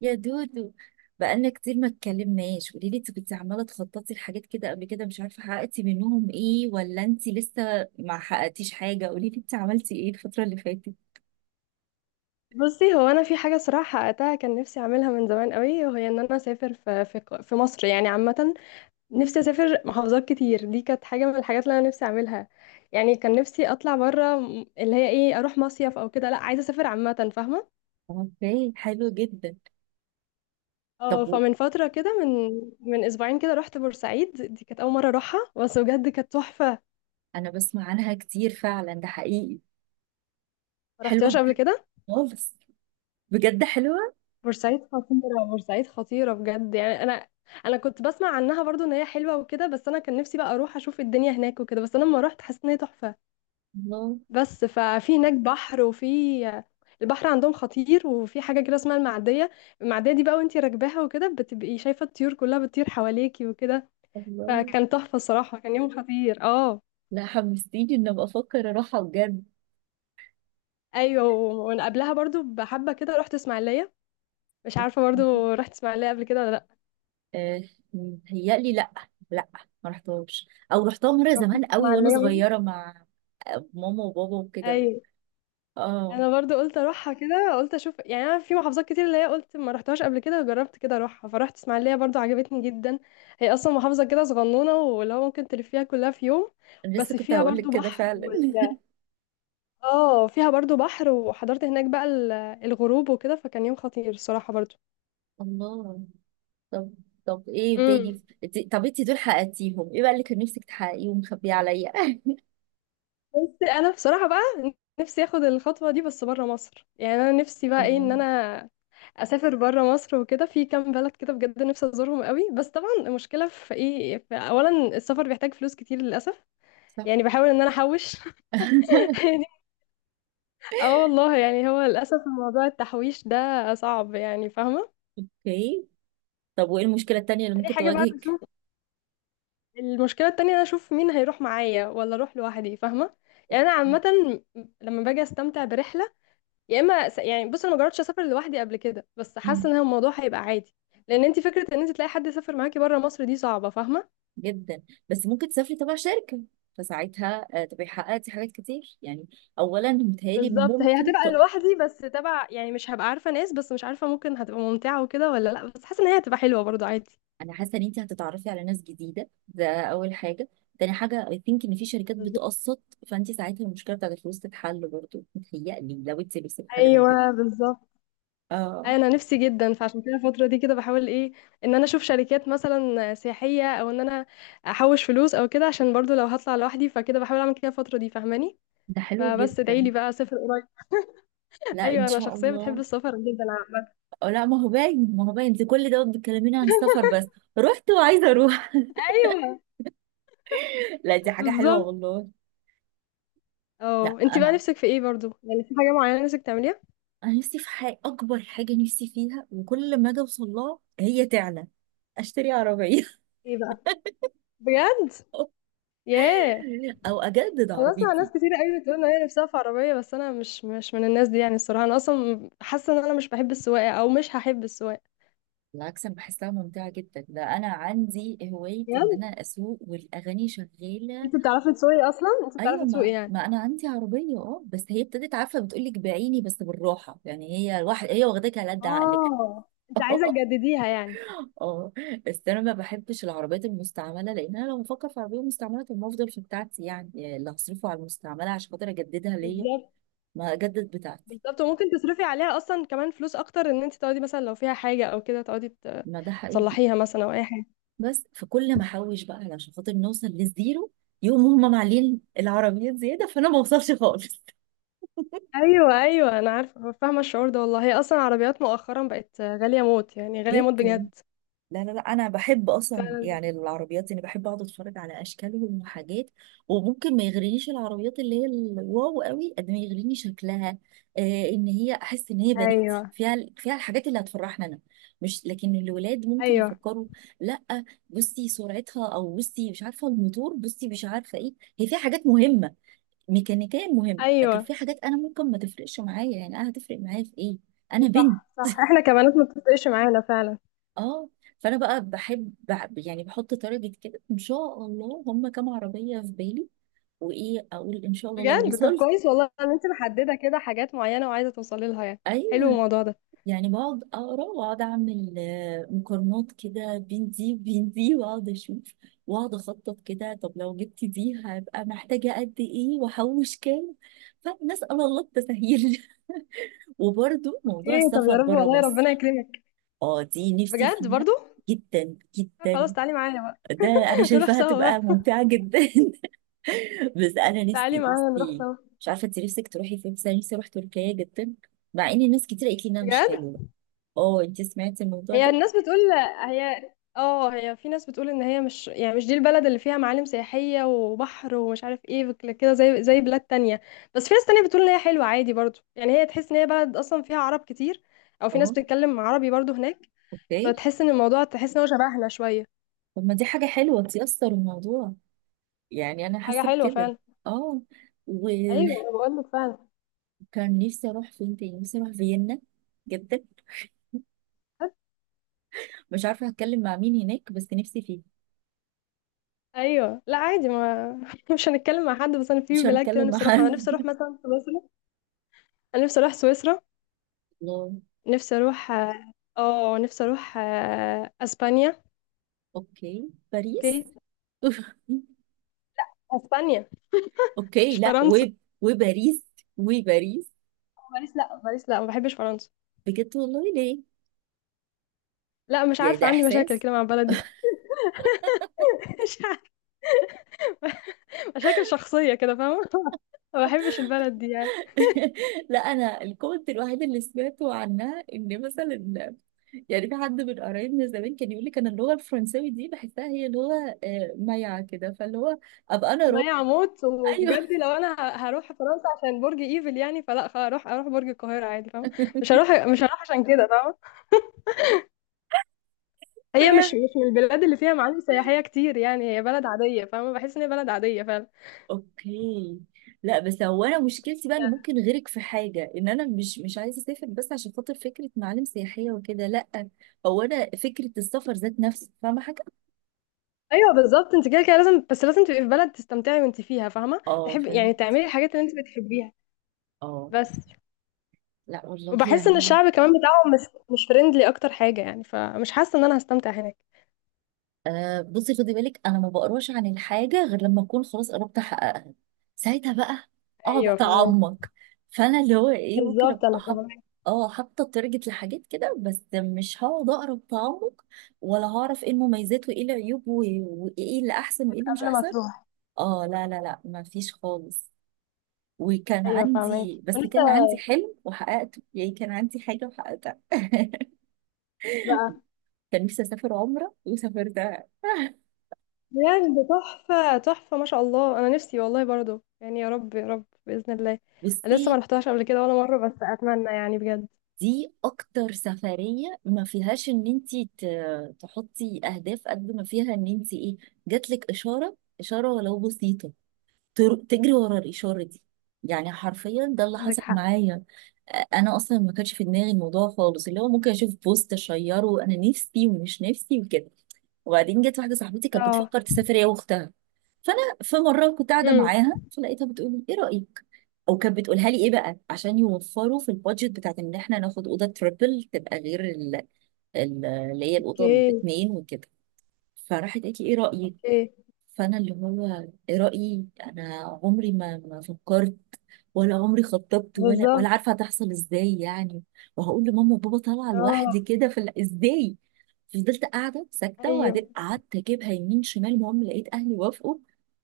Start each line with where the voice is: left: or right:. right: يا دودو، بقالنا كتير ما اتكلمناش. قولي لي، انت كنت عماله تخططي لحاجات كده قبل كده، مش عارفه حققتي منهم ايه ولا انت لسه ما حققتيش حاجه. قولي لي انت عملتي ايه الفتره اللي فاتت؟
left: بصي، هو انا في حاجه صراحه حققتها. كان نفسي اعملها من زمان قوي، وهي ان انا اسافر في مصر يعني عامه. نفسي اسافر محافظات كتير. دي كانت حاجه من الحاجات اللي انا نفسي اعملها. يعني كان نفسي اطلع بره اللي هي ايه اروح مصيف او كده. لا، عايزه اسافر عامه فاهمه.
right: اوكي، حلو جدا.
left: اه
right: طب
left: فمن فتره كده، من اسبوعين كده، رحت بورسعيد. دي كانت اول مره اروحها، بس بجد كانت تحفه.
right: انا بسمع عنها كتير فعلا، ده حقيقي.
left: ما
right: حلوه
left: رحتيهاش قبل
right: بجد
left: كده؟
right: خالص. بجد حلوه.
left: بورسعيد خطيرة، بورسعيد خطيرة بجد، يعني انا كنت بسمع عنها برضو ان هي حلوة وكده، بس انا كان نفسي بقى اروح اشوف الدنيا هناك وكده. بس انا لما رحت حسيت ان هي تحفة.
right: الله.
left: بس ففي هناك بحر، وفي البحر عندهم خطير، وفي حاجة كده اسمها المعدية. المعدية دي بقى وانتي راكباها وكده، بتبقي شايفة الطيور كلها بتطير حواليكي وكده.
right: الله.
left: فكان تحفة الصراحة، كان يوم خطير. اه،
right: لا، حمستيني ان ابقى افكر اروحها بجد.
left: ايوه، وانا قبلها برضو بحبة كده رحت اسماعيلية. مش عارفة برضو رحت اسماعيلية قبل كده ولا لا.
right: آه، متهيألي لأ. لأ، ما رحتهمش أو رحتها مرة
left: رحت
right: زمان قوي وأنا
left: اسماعيلية برضو؟
right: صغيرة مع ماما وبابا وكده.
left: ايوه،
right: اه.
left: انا برضو قلت اروحها كده، قلت اشوف، يعني انا في محافظات كتير اللي هي قلت ما رحتهاش قبل كده، جربت كده اروحها. فرحت اسماعيليه برضو، عجبتني جدا. هي اصلا محافظه كده صغنونه، واللي هو ممكن تلفيها كلها في يوم.
right: أنا لسه
left: بس
right: كنت
left: فيها
right: هقولك
left: برضو
right: كده
left: بحر
right: فعلا.
left: وال... اه فيها برضو بحر، وحضرت هناك بقى الغروب وكده. فكان يوم خطير الصراحه برضو.
right: الله. طب طب ايه
left: امم
right: تاني طب انتي دول حققتيهم ايه بقى اللي كان نفسك تحققيه ومخبيه عليا؟
left: بس انا بصراحه بقى، نفسي اخد الخطوه دي بس بره مصر. يعني انا نفسي بقى ايه،
right: الله.
left: ان انا اسافر بره مصر وكده. في كام بلد كده بجد نفسي ازورهم قوي، بس طبعا المشكله في ايه، في اولا السفر بيحتاج فلوس كتير للاسف.
right: صح.
left: يعني بحاول ان انا احوش. يعني، اه والله، يعني هو للاسف موضوع التحويش ده صعب، يعني فاهمه.
right: اوكي. طب وايه المشكلة التانية اللي
left: تاني
right: ممكن
left: حاجه بقى
right: تواجهك؟
left: بشوف، المشكله التانية انا اشوف مين هيروح معايا ولا اروح لوحدي فاهمه. يعني انا عامه لما باجي استمتع برحله، يا اما يعني بص، انا ما جربتش اسافر لوحدي قبل كده، بس حاسه
right: أوكي.
left: ان هو الموضوع هيبقى عادي. لان انت فكره ان انت تلاقي حد يسافر معاكي بره مصر دي صعبه فاهمه.
right: جدا. بس ممكن تسافري تبع شركة، فساعتها تبقي حققتي حاجات كتير يعني. اولا متهيألي
left: بالظبط، هي
right: ممكن
left: هتبقى لوحدي بس تبع، يعني مش هبقى عارفة ناس، بس مش عارفة ممكن هتبقى ممتعة وكده ولا لا، بس حاسة ان هي هتبقى حلوة برضو عادي.
right: انا حاسه ان انت هتتعرفي على ناس جديده، ده اول حاجه. تاني حاجه، اي ثينك ان في شركات
left: بالظبط.
right: بتقسط. فانت ساعتها المشكله بتاعت الفلوس تتحل برضه متهيألي لو انت نفسك في حاجه زي كده.
left: ايوه، بالظبط.
right: اه،
left: أيوة، انا نفسي جدا، فعشان كده الفترة دي كده بحاول ايه، ان انا اشوف شركات مثلا سياحية، او ان انا احوش فلوس او كده، عشان برضو لو هطلع لوحدي فكده بحاول اعمل كده الفترة دي فاهماني.
right: ده حلو
left: فبس ادعيلي
right: جدا.
left: بقى اسافر قريب.
right: لا، ان
left: ايوه، انا
right: شاء
left: شخصية بتحب
right: الله.
left: السفر جدا عامة.
right: أو لا، ما هو باين. ما هو باين انت كل ده بتكلميني عن السفر بس. رحت وعايزه اروح.
left: ايوه،
right: لا، دي حاجه حلوه
left: بالظبط.
right: والله. لا،
left: اه، انتي بقى
right: انا
left: نفسك في ايه برضو، يعني في حاجة معينة نفسك تعمليها؟
right: انا نفسي في حاجه. اكبر حاجه نفسي فيها وكل ما اجي اوصل لها هي تعلى. اشتري عربيه.
left: ايه بقى؟ بجد؟ ياه.
right: او اجدد
left: انا بسمع ناس
right: عربيتي.
left: كتير قوي بتقول ان هي نفسها في عربيه، بس انا مش من الناس دي يعني. الصراحه انا اصلا حاسه ان انا مش بحب السواقه، او مش هحب السواقه.
right: بالعكس، انا بحسها ممتعه جدا. ده انا عندي هوايه ان
left: بجد؟
right: انا اسوق والاغاني شغاله.
left: انت بتعرفي تسوقي اصلا؟ انت
right: ايوه،
left: بتعرفي تسوقي
right: ما
left: يعني؟
right: ما انا عندي عربيه، اه. بس هي ابتدت، عارفه، بتقول لك بعيني بس بالراحه. يعني هي الواحد، هي واخداك على قد عقلك.
left: اه، انت عايزه تجدديها يعني.
right: اه. بس انا ما بحبش العربيات المستعمله، لان انا لو بفكر في عربيه مستعمله، طب ما افضل في بتاعتي يعني اللي هصرفه على المستعمله عشان خاطر اجددها ليا،
left: بالظبط.
right: ما اجدد بتاعتي.
left: بالظبط، وممكن تصرفي عليها اصلا كمان فلوس اكتر، ان انت تقعدي مثلا لو فيها حاجه او كده، تقعدي
right: ما ده حقيقي.
left: تصلحيها مثلا او اي حاجه.
right: بس فكل ما احوش بقى علشان خاطر نوصل للزيرو، يقوم هم معلين العربيات زياده فانا ما اوصلش خالص.
left: ايوه، ايوه، انا عارفه، فاهمه الشعور ده والله. هي اصلا عربيات مؤخرا بقت غاليه موت، يعني غاليه
right: جيت.
left: موت بجد.
right: لا، لا، لا، انا بحب اصلا
left: فعلا.
right: يعني العربيات، اني بحب اقعد اتفرج على اشكالهم وحاجات. وممكن ما يغرينيش العربيات اللي هي الواو قوي قد ما يغريني شكلها. آه، ان هي احس ان هي بناتي
left: ايوه،
right: فيها الحاجات اللي هتفرحنا انا. مش، لكن الولاد ممكن
left: ايوه،
right: يفكروا. لا. بصي سرعتها، او بصي مش عارفه الموتور، بصي مش عارفه ايه. هي فيها حاجات مهمه، ميكانيكيا مهمه، لكن
left: ايوه.
right: في حاجات انا ممكن ما تفرقش معايا. يعني انا هتفرق معايا في ايه؟ انا بنت.
left: صح، صح، احنا كبنات ما بتفرقش معانا فعلا.
right: اه، فانا بقى يعني بحط تارجت كده، ان شاء الله هم كام عربيه في بالي. وايه اقول، ان شاء الله لو
left: بجد؟ طب
right: وصلت.
left: كويس والله ان انت محدده كده حاجات معينه وعايزه توصلي لها يعني. حلو
right: ايوه.
left: الموضوع ده.
right: يعني بقعد اقرا واقعد اعمل مقارنات كده بين دي وبين دي، واقعد اشوف واقعد اخطط كده. طب لو جبت دي هبقى محتاجه قد ايه واحوش كام؟ فنسال الله التسهيل. وبرده موضوع
left: اوكي. طب
right: السفر
left: يا رب
right: بره
left: والله ربنا
right: مصر.
left: يكرمك.
right: اه، دي نفسي
left: بجد
right: فيها
left: برضو.
right: جدا
left: خلاص،
right: جدا.
left: تعالي معايا بقى.
right: ده انا
left: نروح
right: شايفاها
left: سوا
right: تبقى
left: بقى.
right: ممتعة جدا. بس انا
left: تعالي
right: نفسي،
left: معايا نروح
right: نفسي.
left: سوا.
right: مش عارفة انت نفسك تروحي فين، بس انا نفسي اروح تركيا جدا. مع ان ناس كتير قالت لي انها مش
left: بجد؟
right: حلوة. اه، انت سمعتي الموضوع
left: هي
right: ده؟
left: الناس بتقول، هي، اه هي في ناس بتقول ان هي مش، يعني مش دي البلد اللي فيها معالم سياحية وبحر ومش عارف ايه كده زي بلاد تانية. بس في ناس تانية بتقول ان هي حلوة عادي برضو، يعني هي تحس ان هي بلد اصلا فيها عرب كتير، او في ناس
right: اه.
left: بتتكلم عربي برضو هناك،
right: اوكي.
left: فتحس ان الموضوع، تحس ان هو شبهنا شوية.
right: طب ما دي حاجة حلوة تيسر الموضوع. يعني انا
left: حاجة
right: حاسة
left: حلوة
right: بكده.
left: فعلا.
right: اه، وكان.
left: ايوه انا بقول لك فعلا.
right: نفسي اروح فين تاني؟ نفسي اروح فيينا جدا. مش عارفة هتكلم مع مين هناك، بس نفسي فيه.
left: ايوه لا عادي، ما مش هنتكلم مع حد. بس انا في
right: مش
left: بلاد كده
right: هتكلم مع
left: نفسي اروحها. انا نفسي اروح
right: حد.
left: مثلا سويسرا. انا نفسي اروح سويسرا.
right: الله.
left: نفسي اروح نفسي اروح اسبانيا.
right: اوكي. باريس.
left: اوكي، اسبانيا.
right: اوكي،
left: مش
right: لا
left: فرنسا.
right: وباريس وباريس.
left: باريس لا، باريس لا، ما بحبش فرنسا.
right: بجد والله؟ ليه؟
left: لا، مش
right: يعني
left: عارفه
right: ده
left: عندي مشاكل
right: احساس؟
left: كده مع البلد دي. مش عارفة. مشاكل شخصيه كده فاهمه. ما بحبش البلد دي يعني.
right: لا، انا الكومنت الوحيد اللي سمعته عنها ان مثلا، يعني في حد من قرايبنا زمان كان يقول لي كان اللغه الفرنساوي دي بحسها هي لغه مايعه كده، فاللي هو ابقى انا
left: ما هي
right: راجل.
left: عمود،
right: ايوه.
left: وبجد لو انا هروح فرنسا عشان برج ايفل، يعني فلا، هروح اروح برج القاهره عادي فاهمه. مش هروح، مش هروح عشان كده فاهمه. هي مش
right: فهي.
left: مش من البلاد اللي فيها معالم سياحيه كتير يعني. هي بلد عاديه فاهمه، بحس ان هي بلد عاديه فعلا.
right: اوكي. لا بس هو انا مشكلتي بقى ان ممكن غيرك في حاجه، ان انا مش عايزه اسافر بس عشان خاطر فكره معالم سياحيه وكده، لا. هو انا فكره السفر ذات نفسه، فاهمه، حاجه.
left: ايوه، بالظبط. انت كده كده لازم، بس لازم تبقي في بلد تستمتعي وانت فيها فاهمه،
right: اه،
left: تحب
right: فاهمه.
left: يعني تعملي الحاجات اللي انت بتحبيها.
right: اه.
left: بس
right: لا والله
left: وبحس ان
right: يعني.
left: الشعب كمان بتاعهم مش فريندلي اكتر حاجه يعني، فمش حاسه ان انا هستمتع هناك.
right: آه، بصي خدي بالك، انا ما بقراش عن الحاجه غير لما اكون خلاص قربت احققها. ساعتها بقى اقعد
left: ايوه فاهمك.
right: اتعمق. فانا اللي هو ايه، ممكن
left: بالظبط،
right: ابقى
left: انا
right: حاط.
left: فاهمك.
right: اه، حاطه تارجت لحاجات كده، بس مش هقعد اقرا بتعمق، ولا هعرف ايه المميزات وايه العيوب وايه اللي احسن وايه اللي مش
left: قبل ما
right: احسن.
left: تروح.
right: اه، لا، لا، لا، ما فيش خالص. وكان
left: ايوه فاهمك.
right: عندي بس
left: ولسه
right: كان عندي حلم وحققته، يعني كان عندي حاجه وحققتها.
left: بقى.
right: كان نفسي اسافر عمره وسافرتها.
left: بجد؟ تحفه، تحفه، ما شاء الله. انا نفسي والله برضو يعني، يا رب، يا رب باذن الله. انا لسه ما
right: بصي،
left: رحتهاش قبل كده ولا مره، بس اتمنى يعني بجد.
right: دي اكتر سفرية ما فيهاش ان انتي تحطي اهداف قد ما فيها ان انتي ايه. جاتلك اشارة، اشارة ولو بسيطة. تجري ورا الاشارة دي. يعني حرفيا ده اللي
left: عندك
right: حصل
left: حق.
right: معايا. انا اصلا ما كانش في دماغي الموضوع خالص، اللي هو ممكن اشوف بوست اشيره انا نفسي ومش نفسي وكده. وبعدين جت واحده صاحبتي كانت
left: اه.
right: بتفكر تسافر هي واختها. فانا في مره كنت قاعده
left: امم
right: معاها فلقيتها بتقول لي، ايه رايك. او كانت بتقولها لي ايه بقى عشان يوفروا في البادجت بتاعت ان احنا ناخد اوضه تريبل تبقى غير اللي هي الاوضه
left: اوكي.
right: الاثنين وكده. فراحت قالت لي، ايه رايك.
left: اوكي.
right: فانا اللي هو، رايي انا عمري ما فكرت ولا عمري خططت ولا
left: بالظبط.
right: عارفه هتحصل ازاي يعني. وهقول لماما وبابا طالعه
left: اه.
right: لوحدي كده، في ازاي. فضلت قاعده ساكته،
left: ايوه.
right: وبعدين قعدت اجيبها يمين شمال. المهم لقيت اهلي وافقوا.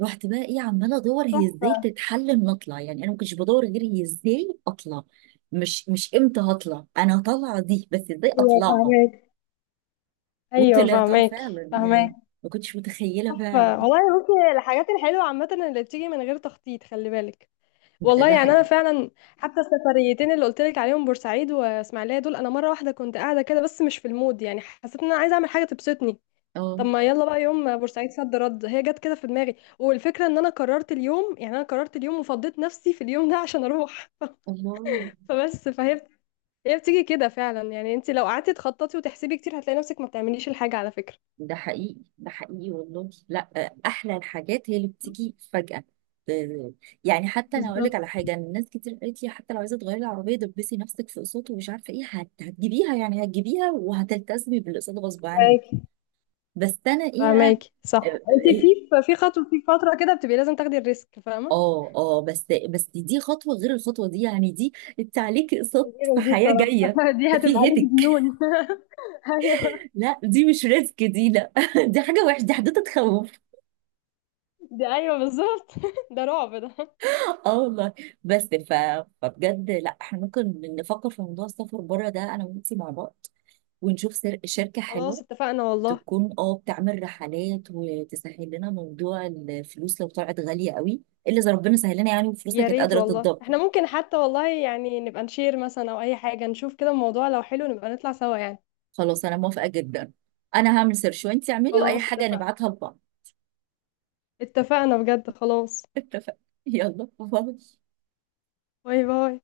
right: رحت بقى ايه، عماله ادور هي ازاي
left: صح.
right: تتحل، ان اطلع. يعني انا ما كنتش بدور غير هي ازاي اطلع. مش امتى هطلع، انا طالعه دي، بس ازاي
left: ايوه
right: اطلعها.
left: فهمك. ايوه
right: وطلعتها
left: فهماكي،
right: فعلا يعني.
left: فهماكي.
right: ما كنتش متخيله فعلا.
left: تحفه والله. بصي، الحاجات الحلوه عامه اللي بتيجي من غير تخطيط، خلي بالك.
right: ده
left: والله
right: ده
left: يعني انا
right: حقيقي.
left: فعلا، حتى السفريتين اللي قلت لك عليهم بورسعيد واسماعيليه دول، انا مره واحده كنت قاعده كده بس مش في المود، يعني حسيت ان انا عايزه اعمل حاجه تبسطني.
right: اه.
left: طب ما يلا بقى يوم بورسعيد، صد رد هي جت كده في دماغي، والفكره ان انا قررت اليوم، يعني انا قررت اليوم وفضيت نفسي في اليوم ده عشان اروح.
right: الله.
left: فبس هي بتيجي كده فعلا يعني. انت لو قعدتي تخططي وتحسبي كتير هتلاقي نفسك ما بتعمليش الحاجه على فكره.
right: ده حقيقي، ده حقيقي والله. لا احلى الحاجات هي اللي بتيجي فجأة. ب- يعني حتى انا هقول لك
left: بالضبط.
right: على حاجه، إن الناس كتير قالت لي حتى لو عايزه تغيري العربيه دبسي نفسك في اقساط ومش عارفه ايه، هتجيبيها يعني. هتجيبيها وهتلتزمي بالاقساط غصب عنك.
left: فاهماكِ،
right: بس انا ايه بقى.
left: فاهماكِ،
right: اه
left: صح. أنتِ
right: إيه؟
left: في ف في خطوة في فترة كده بتبقي لازم تاخدي الrisk فاهمة؟
right: اه بس دي خطوه غير الخطوه دي، يعني دي. انت عليكي اقساط في
left: غير دي
right: حياه جايه.
left: الصراحة. دي
right: ده
left: هتبقى
right: في
left: عليكِ
right: هيدك.
left: ديون. أيوه،
right: لا، دي مش ريسك دي، لا، دي حاجه وحشه، دي حدوته تخوف.
left: دي أيوه بالضبط. ده رعب ده.
right: اه والله. بس. ف... فبجد، لا احنا ممكن نفكر في موضوع السفر بره ده انا وانتي مع بعض. ونشوف شركة
left: خلاص
right: حلوة
left: اتفقنا والله.
right: تكون اه بتعمل رحلات وتسهل لنا موضوع الفلوس لو طلعت غالية قوي. الا اذا ربنا سهل لنا يعني، وفلوسها
left: يا
right: كانت
left: ريت
right: قادرة
left: والله.
right: تتدبر.
left: إحنا ممكن حتى والله يعني نبقى نshare مثلًا أو أي حاجة، نشوف كده الموضوع لو حلو نبقى نطلع سوا يعني.
right: خلاص، انا موافقة جدا. انا هعمل سيرش وانتي اعملي، واي
left: خلاص
right: حاجة
left: اتفقنا،
right: نبعتها لبعض.
left: اتفقنا بجد خلاص.
right: اتفقنا. يلا، باي.
left: باي، باي.